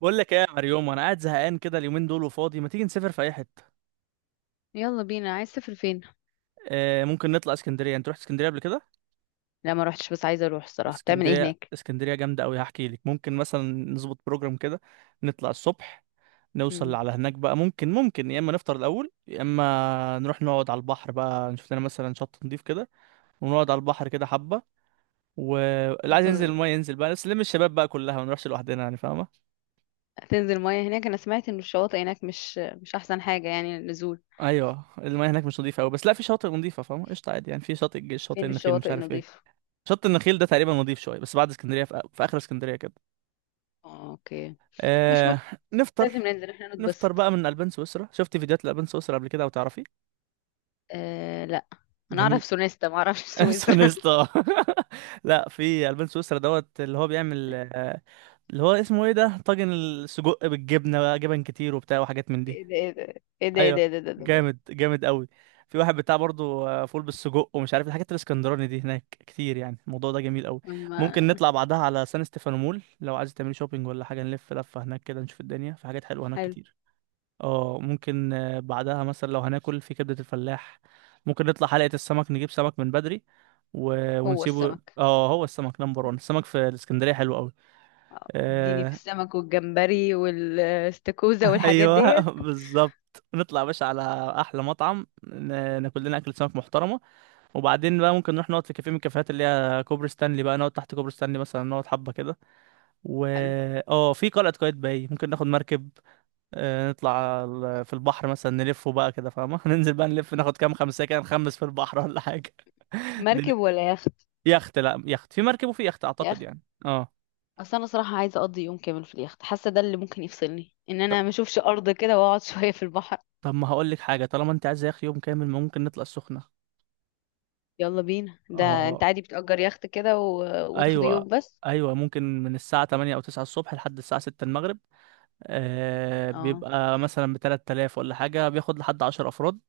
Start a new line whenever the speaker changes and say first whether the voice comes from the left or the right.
right: بقول لك ايه يا مريوم، انا قاعد زهقان كده اليومين دول وفاضي. ما تيجي نسافر في اي حته؟
left: يلا بينا، عايز تسافر فين؟
right: ممكن نطلع اسكندريه. انت رحت اسكندريه قبل كده؟
left: لا ما روحتش بس عايزه اروح الصراحه. بتعمل ايه
right: اسكندريه
left: هناك؟
right: اسكندريه جامده قوي، هحكي لك. ممكن مثلا نظبط بروجرام كده، نطلع الصبح، نوصل
left: مم.
right: على هناك بقى. ممكن يا اما نفطر الاول، يا اما نروح نقعد على البحر بقى، نشوف لنا مثلا شط نضيف كده، ونقعد على البحر كده حبه، واللي عايز ينزل
left: طب
right: المايه ينزل بقى. بس نلم الشباب بقى كلها، ما نروحش لوحدنا يعني، فاهمه؟
left: تنزل ميه هناك؟ انا سمعت ان الشواطئ هناك مش احسن حاجه يعني للنزول.
right: ايوه المايه هناك مش نضيفه قوي، بس لا في شاطئ نضيفه، فاهمه؟ قشطه، عادي يعني. في شاطئ الجيش، شاطئ
left: فين
right: النخيل، مش
left: الشواطئ
right: عارف ايه.
left: النظيفه؟
right: شط النخيل ده تقريبا نضيف شويه، بس بعد اسكندريه، في اخر اسكندريه كده.
left: آه، اوكي. مش
right: آه. نفطر
left: لازم ننزل احنا
right: نفطر
left: نتبسط.
right: بقى من البان سويسرا، شفت فيديوهات الالبان سويسرا قبل كده او تعرفي؟
left: آه لا، انا
right: جميل.
left: اعرف سونيستا ما اعرفش سويسرا.
right: سونستا. لا، في البان سويسرا دوت، اللي هو بيعمل اللي هو اسمه ايه ده، طاجن السجق بالجبنه بقى، جبن كتير وبتاع وحاجات من دي.
left: ايه ده ايه ده ايه ده
right: ايوه.
left: ايه ده ايه ده, إيه ده, إيه ده.
right: جامد قوي. في واحد بتاع برضه فول بالسجق ومش عارف الحاجات الاسكندراني دي هناك كتير يعني. الموضوع ده جميل قوي. ممكن
left: أما
right: نطلع بعدها على سان ستيفانو مول لو عايز تعملي شوبينج ولا حاجه، نلف لفه هناك كده، نشوف الدنيا، في حاجات حلوه هناك
left: حلو.
right: كتير. اه ممكن بعدها مثلا لو هناكل في كبده الفلاح. ممكن نطلع حلقه السمك، نجيب سمك من بدري و...
left: هو
right: ونسيبه.
left: السمك،
right: اه هو السمك نمبر 1، السمك في الاسكندريه حلو قوي.
left: اديني في السمك والجمبري والاستاكوزا والحاجات
right: ايوه
left: ديت.
right: بالظبط. نطلع يا باشا على احلى مطعم، ناكل لنا اكل سمك محترمه، وبعدين بقى ممكن نروح نقعد في كافيه من الكافيهات اللي هي كوبري ستانلي بقى، نقعد تحت كوبري ستانلي مثلا، نقعد حبه كده و
left: حلو.
right: اه. في قلعه قايتباي، ممكن ناخد مركب نطلع في البحر مثلا، نلفه بقى كده، فاهمه؟ ننزل بقى نلف، ناخد كام خمسه كده، نخمس في البحر ولا حاجه. دن-
left: مركب ولا يخت؟
right: يخت؟ لا، يخت في، مركب وفي يخت اعتقد
left: يخت.
right: يعني. اه.
left: اصل انا صراحه عايزه اقضي يوم كامل في اليخت، حاسه ده اللي ممكن يفصلني، ان
right: ط-
left: انا ما اشوفش ارض كده واقعد شويه في البحر.
right: طب ما هقول لك حاجه. طالما انت عايز يا اخي يوم كامل، ممكن نطلع السخنه.
left: يلا بينا ده. انت
right: اه.
left: عادي بتأجر يخت كده و... وتاخده
right: ايوه.
left: يوم بس؟
right: ايوه، ممكن من الساعه 8 او 9 الصبح لحد الساعه 6 المغرب. آه
left: اه.
right: بيبقى مثلا ب 3000 ولا حاجه، بياخد لحد 10 افراد.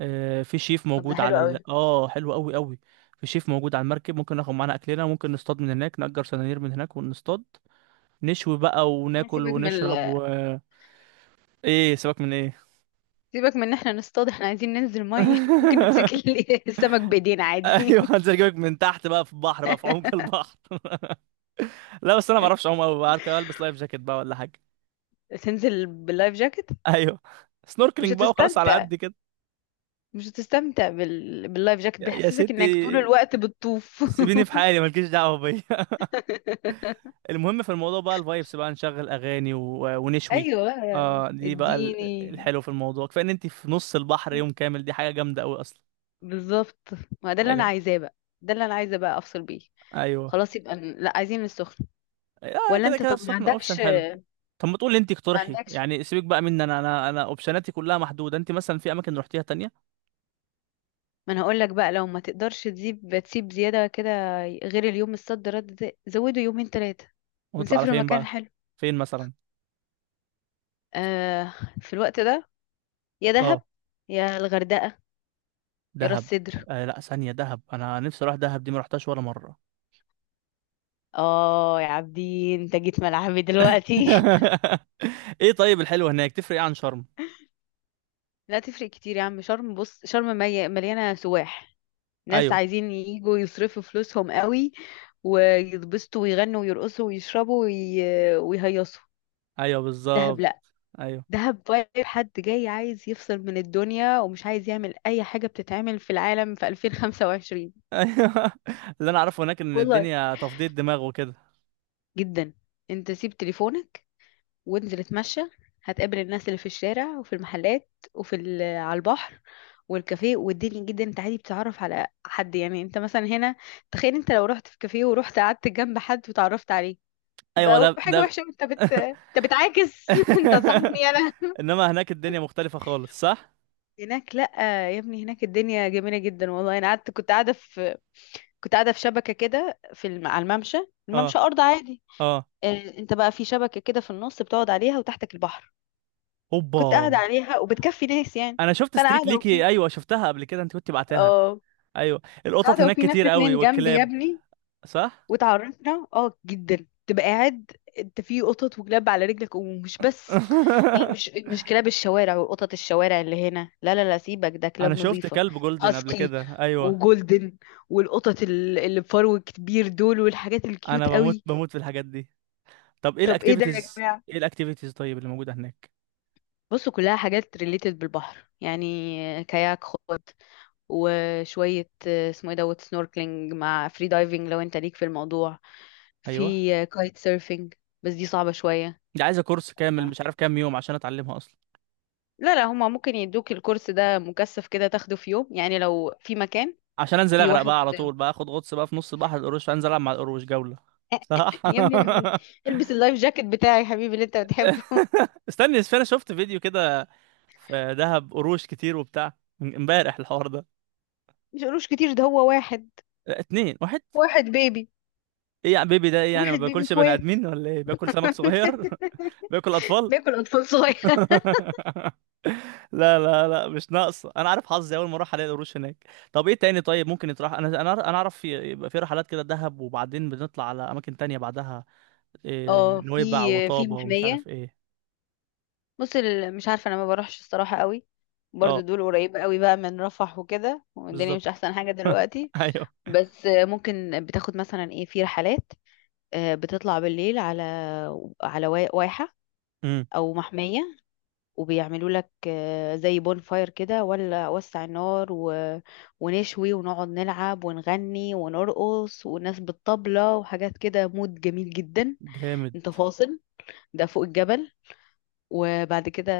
right: آه في شيف
left: طب ده
right: موجود
left: حلو
right: على
left: قوي.
right: اه، حلو قوي. في شيف موجود على المركب، ممكن ناخد معانا اكلنا، ممكن نصطاد من هناك، نأجر سنانير من هناك ونصطاد، نشوي بقى وناكل
left: سيبك من
right: ونشرب
left: ال...
right: ايه، سيبك من ايه؟
left: سيبك من ان احنا نصطاد، احنا عايزين ننزل ميه ممكن نمسك ال- السمك بايدينا عادي.
right: ايوه هنزل اجيبك من تحت بقى في البحر بقى، في عمق البحر. لا بس انا ما اعرفش اعوم قوي بقى، البس لايف جاكيت بقى ولا حاجه.
left: تنزل باللايف جاكيت؟
right: ايوه.
left: مش
right: سنوركلينج بقى وخلاص، على
left: هتستمتع،
right: قد كده.
left: مش هتستمتع بال... باللايف جاكيت
right: يا
left: بيحسسك انك طول
right: ستي،
left: الوقت بتطوف.
right: سيبيني في حالي، مالكيش دعوه بيا. المهم في الموضوع بقى الفايبس بقى، نشغل اغاني و ونشوي
left: ايوه بقى،
right: اه دي بقى
left: اديني.
right: الحلو في الموضوع، كفايه ان انت في نص البحر يوم كامل، دي حاجه جامده قوي اصلا.
left: بالظبط، ما ده اللي انا
right: ايوه.
left: عايزاه بقى. ده اللي انا عايزه بقى افصل بيه.
right: ايوه.
left: خلاص يبقى ن- لا، عايزين السخن.
right: اه
left: ولا
right: كده
left: انت
right: كده
left: طب ما
right: السخنه اوبشن
left: عندكش؟
right: حلو. طب ما تقولي انت،
left: ما
right: اقترحي
left: عندكش
right: يعني، سيبك بقى مني، انا اوبشناتي كلها محدوده، انت مثلا في اماكن رحتيها تانية.
left: ما انا هقول لك بقى، لو ما تقدرش تسيب زياده كده. غير اليوم الصد رد ده زوده يومين ثلاثه.
right: ونطلع على
left: ونسافر
right: فين
left: مكان
right: بقى؟
left: حلو.
right: فين مثلا؟
left: آه، في الوقت ده، يا
right: اه.
left: دهب يا الغردقه يا راس
right: دهب.
left: سدر.
right: آه لا، ثانيه، دهب انا نفسي اروح دهب دي، ما رحتهاش ولا مره.
left: اه يا عابدين، انت جيت ملعبي دلوقتي.
right: ايه طيب، الحلوة هناك تفرق ايه عن شرم؟
left: لا تفرق كتير يا عم. شرم بص، شرم مي- مليانه سواح، ناس
right: ايوه.
left: عايزين يجوا يصرفوا فلوسهم قوي ويتبسطوا ويغنوا ويرقصوا ويشربوا وي... ويهيصوا.
right: ايوه
left: دهب
right: بالظبط.
left: لا،
right: ايوه.
left: دهب فايب حد جاي عايز يفصل من الدنيا ومش عايز يعمل اي حاجة بتتعمل في العالم في 2025.
right: ايوه اللي انا اعرفه هناك ان
left: والله
right: الدنيا تفضية دماغ وكده.
left: جدا. انت سيب تليفونك وانزل اتمشى، هتقابل الناس اللي في الشارع وفي المحلات وفي ال- على البحر والكافيه. والدنيا جدا انت عادي بتتعرف على حد. يعني انت مثلا هنا، تخيل انت لو رحت في كافيه ورحت قعدت جنب حد وتعرفت عليه،
right: ايوه.
left: يبقى
right: ده
left: حاجة
right: ده
left: وحشة. انت بت انت بتعاكس انت صاحبني انا؟
right: انما هناك الدنيا مختلفة خالص، صح؟
left: هناك لا، يا ابني هناك الدنيا جميلة جدا والله. انا قعدت، كنت قاعدة في شبكة كده في الم... على الممشى.
right: اه.
left: الممشى ارض عادي.
right: اه.
left: آه، انت بقى في شبكة كده في النص بتقعد عليها وتحتك البحر. كنت قاعدة
right: اوبا.
left: عليها وبتكفي ناس يعني.
right: انا شفت
left: فانا
right: ستريك
left: قاعدة
right: ليكي،
left: وفي،
right: ايوه شفتها قبل كده انت كنت بعتها.
left: اه
right: ايوه،
left: كنت
right: القطط
left: قاعدة
right: هناك
left: وفي ناس
right: كتير قوي
left: اتنين جنبي يا
right: والكلاب.
left: ابني
right: صح.
left: وتعرفنا. اه جدا، تبقى قاعد انت في قطط وكلاب على رجلك، ومش بس يعني، مش مش كلاب الشوارع وقطط الشوارع اللي هنا، لا لا لا سيبك، ده
right: انا
left: كلاب
right: شفت
left: نظيفة.
right: كلب جولدن قبل
left: هاسكي
right: كده، ايوه.
left: وجولدن، والقطط ال- اللي بفرو كبير دول، والحاجات
right: انا
left: الكيوت
right: بموت
left: قوي.
right: بموت في الحاجات دي. طب ايه
left: طب ايه ده يا
right: الاكتيفيتيز؟
left: جماعة؟
right: ايه الاكتيفيتيز طيب اللي موجوده هناك؟
left: بصوا كلها حاجات ريليتد بالبحر، يعني كاياك خد وشوية اسمه ايه دوت سنوركلينج مع فري دايفنج لو انت ليك في الموضوع.
right: ايوه.
left: في كايت سيرفينج بس دي صعبة شوية.
right: دي عايزه كورس كامل،
left: آه.
right: مش عارف كام يوم عشان اتعلمها اصلا.
left: لا لا، هما ممكن يدوك الكورس ده مكثف كده، تاخده في يوم يعني لو في مكان.
right: عشان انزل
left: في
right: اغرق
left: واحد
right: بقى على طول بقى، اخد غطس بقى في نص بحر القروش، انزل العب مع القروش جوله. صح.
left: يا ابني، لا، ما انت- البس اللايف جاكيت بتاعي يا حبيبي اللي انت بتحبه.
right: استني بس، انا شفت فيديو كده، في دهب قروش كتير وبتاع، من امبارح الحوار ده.
left: مش قروش كتير، ده هو واحد.
right: لا، اتنين، واحد.
left: واحد بيبي.
right: ايه يا بيبي ده ايه يعني، ما
left: واحد بيبي
right: باكلش بني
left: اخوات.
right: ادمين ولا ايه، باكل سمك صغير؟ باكل اطفال.
left: بياكل اطفال صغير.
right: لا، مش ناقصه، انا عارف حظي اول ما اروح الاقي القروش هناك. طب ايه تاني طيب، ممكن يتراح. انا اعرف يبقى في رحلات كده دهب، وبعدين بنطلع على اماكن تانية بعدها، إيه
left: اه،
right: نويبع
left: في، في
right: وطابة ومش
left: محمية.
right: عارف ايه.
left: بص ال- مش عارفة، انا ما بروحش الصراحة قوي. برضو
right: اه
left: دول قريبة قوي بقى من رفح وكده، والدنيا مش
right: بالظبط.
left: احسن حاجة دلوقتي.
right: ايوه.
left: بس ممكن بتاخد مثلا ايه، في رحلات بتطلع بالليل على، واحة
right: امم
left: او محمية. وبيعملوا لك زي بون فاير كده، ولا وسع النار و... ونشوي ونقعد نلعب ونغني ونرقص والناس بالطبلة وحاجات كده، مود جميل جدا.
right: جامد.
left: انت فاصل. ده فوق الجبل، وبعد كده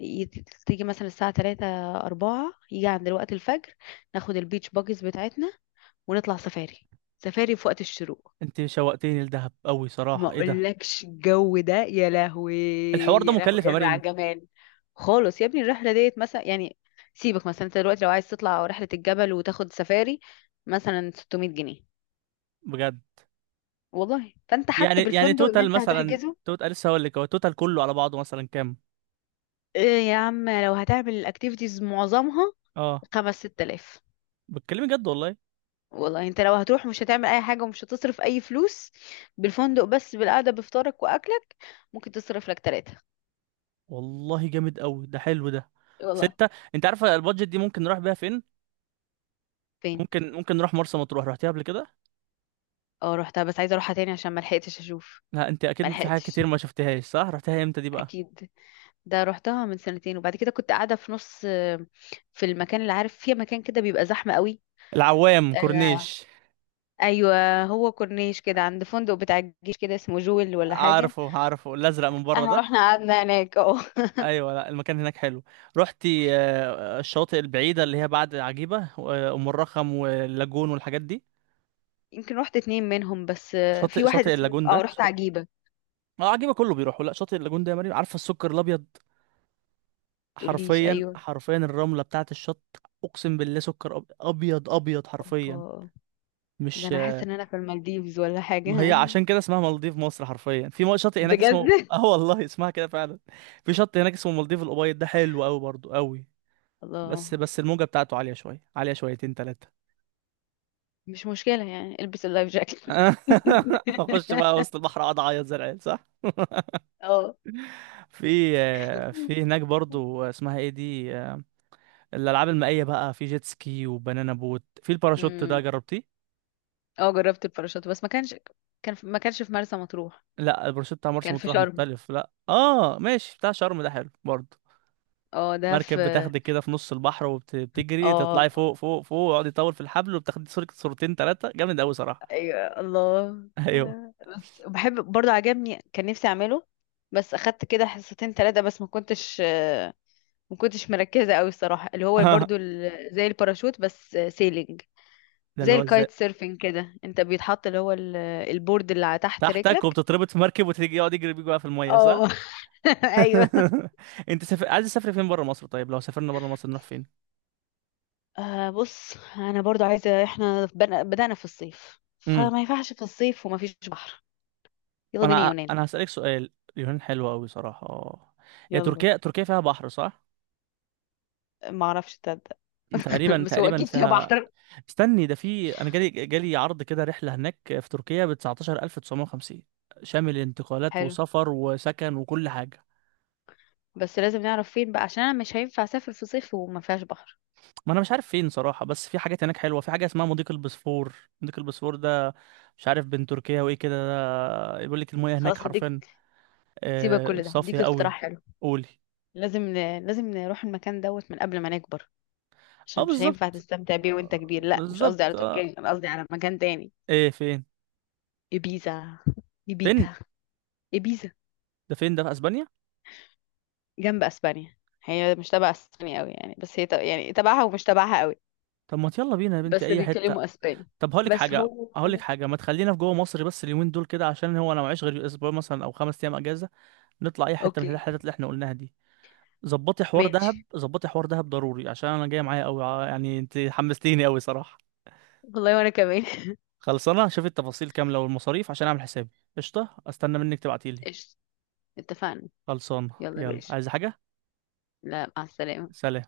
left: يت- تيجي مثلا الساعة 3، 4، يجي عند وقت الفجر ناخد البيتش باجز بتاعتنا ونطلع سفاري، سفاري في وقت الشروق.
right: انت شوقتيني لدهب قوي
left: ما
right: صراحه، ايه ده.
left: اقولكش الجو ده. يا لهوي،
right: الحوار ده
left: يا لهوي،
right: مكلف يا
left: يا لهوي على
right: مريم؟
left: الجمال. خالص يا ابني. الرحله ديت مثلا يعني سيبك، مثلا انت دلوقتي لو عايز تطلع رحله الجبل وتاخد سفاري، مثلا 600 جنيه
right: بجد؟
left: والله. فانت حتى
right: يعني يعني
left: بالفندق اللي
right: توتال
left: انت
right: مثلا،
left: هتحجزه،
right: توتال لسه هقول لك، هو توتال كله على بعضه مثلا كام؟
left: إيه يا عم، لو هتعمل الاكتيفيتيز معظمها،
right: اه.
left: خمس ست آلاف.
right: بتكلمي جد والله؟
left: والله انت لو هتروح مش هتعمل اي حاجه ومش هتصرف اي فلوس، بالفندق بس بالقعده بفطارك واكلك، ممكن تصرف لك تلاتة.
right: والله جامد قوي، ده حلو ده.
left: والله.
right: ستة. انت عارفه البادجت دي ممكن نروح بيها فين؟
left: فين؟
right: ممكن، ممكن نروح مرسى مطروح، رحتيها قبل كده؟
left: اه رحتها بس عايزه اروحها تاني عشان ما لحقتش اشوف.
right: لا انت
left: ما
right: اكيد في حاجات
left: لحقتش.
right: كتير ما شفتهاش، صح؟ رحتيها امتى دي بقى؟
left: اكيد. ده روحتها من سنتين، وبعد كده كنت قاعده في نص، في المكان اللي عارف فيه، مكان كده بيبقى زحمه قوي.
right: العوام،
left: آه.
right: كورنيش؟
left: ايوه هو كورنيش كده، عند فندق بتاع الجيش كده اسمه جويل ولا حاجه.
right: عارفه، عارفه الازرق من بره
left: احنا
right: ده؟
left: رحنا قعدنا هناك اه.
right: ايوه، لا المكان هناك حلو. رحتي الشواطئ البعيده اللي هي بعد عجيبه وام الرخم واللاجون والحاجات دي؟
left: يمكن رحت اتنين منهم بس،
right: شاطئ
left: في واحد
right: شاطئ
left: اسمه
right: اللاجون ده
left: اه، رحت عجيبه.
right: اه عجيبه كله بيروحوا. لا شاطئ اللاجون ده يا مريم، عارفه السكر الابيض؟
left: تقوليش؟
right: حرفيا،
left: ايوه.
right: حرفيا الرمله بتاعه الشط، اقسم بالله سكر، ابيض ابيض حرفيا،
left: اوبا. ده
right: مش...
left: انا حاسه ان انا في المالديفز ولا
right: ما هي
left: حاجه.
right: عشان كده اسمها مالديف مصر، حرفيا في شاطئ هناك
left: بجد.
right: اسمه اه والله اسمها كده فعلا. في شط هناك اسمه مالديف الأبيض، ده حلو قوي برضو قوي.
left: الله.
right: بس بس الموجة بتاعته عالية شوية، عالية شويتين تلاتة.
left: مش مشكله يعني، البس اللايف جاكيت.
right: هخش بقى وسط البحر اقعد اعيط زي العيال، صح؟ في في هناك برضو اسمها ايه دي، الالعاب المائية بقى، في جيت سكي وبنانا بوت، في الباراشوت ده،
left: اه.
right: جربتيه؟
left: اه جربت الباراشوت بس ما كانش، كان في... ما كانش في مرسى مطروح.
right: لا الباراشوت بتاع مرسى
left: كان في
right: مطروح
left: شرم.
right: مختلف، لا اه ماشي، بتاع شرم ده حلو برضو.
left: اه ده
right: مركب
left: في.
right: بتاخدك كده في نص البحر، وبتجري تطلعي
left: اه
right: فوق فوق فوق، ويقعد يطول في الحبل، وبتاخدي صورة صورتين ثلاثة، جامد قوي صراحة.
left: ايوه الله.
right: ايوه.
left: بحب برضو، عجبني، كان نفسي اعمله. بس اخدت كده حصتين ثلاثة بس ما كنتش ما كنتش مركزة قوي الصراحة. اللي هو برضو ال- زي الباراشوت بس سيلينج،
right: ده اللي
left: زي
right: هو ازاي؟
left: الكايت سيرفينج كده، انت بيتحط اللي هو ال- البورد اللي على تحت
right: تحتك
left: رجلك.
right: وبتتربط في مركب، وتيجي يقعد يجري بيك بقى في المية، صح؟
left: اه. ايوه.
right: عايز تسافري فين بره مصر؟ طيب لو سافرنا بره مصر نروح فين؟
left: آه بص، انا برضو عايزه احنا بن- بدأنا في الصيف
right: امم
left: فما ينفعش في الصيف وما فيش بحر. يلا بينا
right: انا
left: يونان.
right: انا هسألك سؤال. اليونان حلوة قوي صراحة. هي
left: يلا.
right: تركيا، تركيا فيها بحر، صح؟
left: ما اعرفش، تصدق.
right: تقريبا،
left: بس هو
right: تقريبا
left: اكيد فيها
right: فيها.
left: بحر.
right: استني، ده في، انا جالي عرض كده رحله هناك في تركيا ب 19950، شامل انتقالات
left: حلو،
right: وسفر وسكن وكل حاجه.
left: بس لازم نعرف فين بقى، عشان انا مش هينفع اسافر في صيف وما فيهاش بحر.
right: ما انا مش عارف فين صراحه، بس في حاجات هناك حلوه، في حاجه اسمها مضيق البسفور. مضيق البسفور ده مش عارف بين تركيا وايه كده، ده بيقول لك المياه هناك
left: خلاص هديك.
right: حرفيا
left: سيبك كل ده،
right: صافيه
left: هديك
right: قوي.
left: اقتراح حلو.
right: قولي.
left: لازم ن... لازم نروح المكان دوت من قبل ما نكبر،
right: اه
left: عشان مش هينفع
right: بالظبط
left: تستمتع بيه وانت كبير. لا مش قصدي
right: بالظبط
left: على تركيا، انا قصدي على مكان تاني.
right: ايه فين؟
left: ابيزا.
right: فين؟
left: ابيتا. ابيزا.
right: ده فين، ده في اسبانيا؟
left: جنب اسبانيا. هي مش تبع اسبانيا قوي يعني، بس هي تب... يعني تبعها ومش تبعها قوي.
right: طب ما يلا بينا يا بنتي،
left: بس
right: اي حته.
left: بيتكلموا اسباني.
right: طب هقول لك
left: بس
right: حاجه،
left: هو،
right: هقول لك حاجه، ما تخلينا في جوه مصر بس اليومين دول كده، عشان هو انا معيش غير اسبوع مثلا او 5 ايام اجازه. نطلع اي حته من
left: اوكي،
right: الحتت اللي احنا قلناها دي. ظبطي حوار دهب،
left: ماشي.
right: ظبطي حوار دهب ضروري عشان انا جاي معايا قوي يعني، انت حمستيني قوي صراحه.
left: والله وانا كمان.
right: خلصانه، شوفي التفاصيل كامله والمصاريف عشان اعمل حسابي. قشطه، استنى منك تبعتيلي.
left: قشطة. اتفقنا.
right: خلصانه.
left: يلا يا
right: يلا،
left: باشا.
right: عايزه حاجه؟
left: لا، مع السلامة.
right: سلام.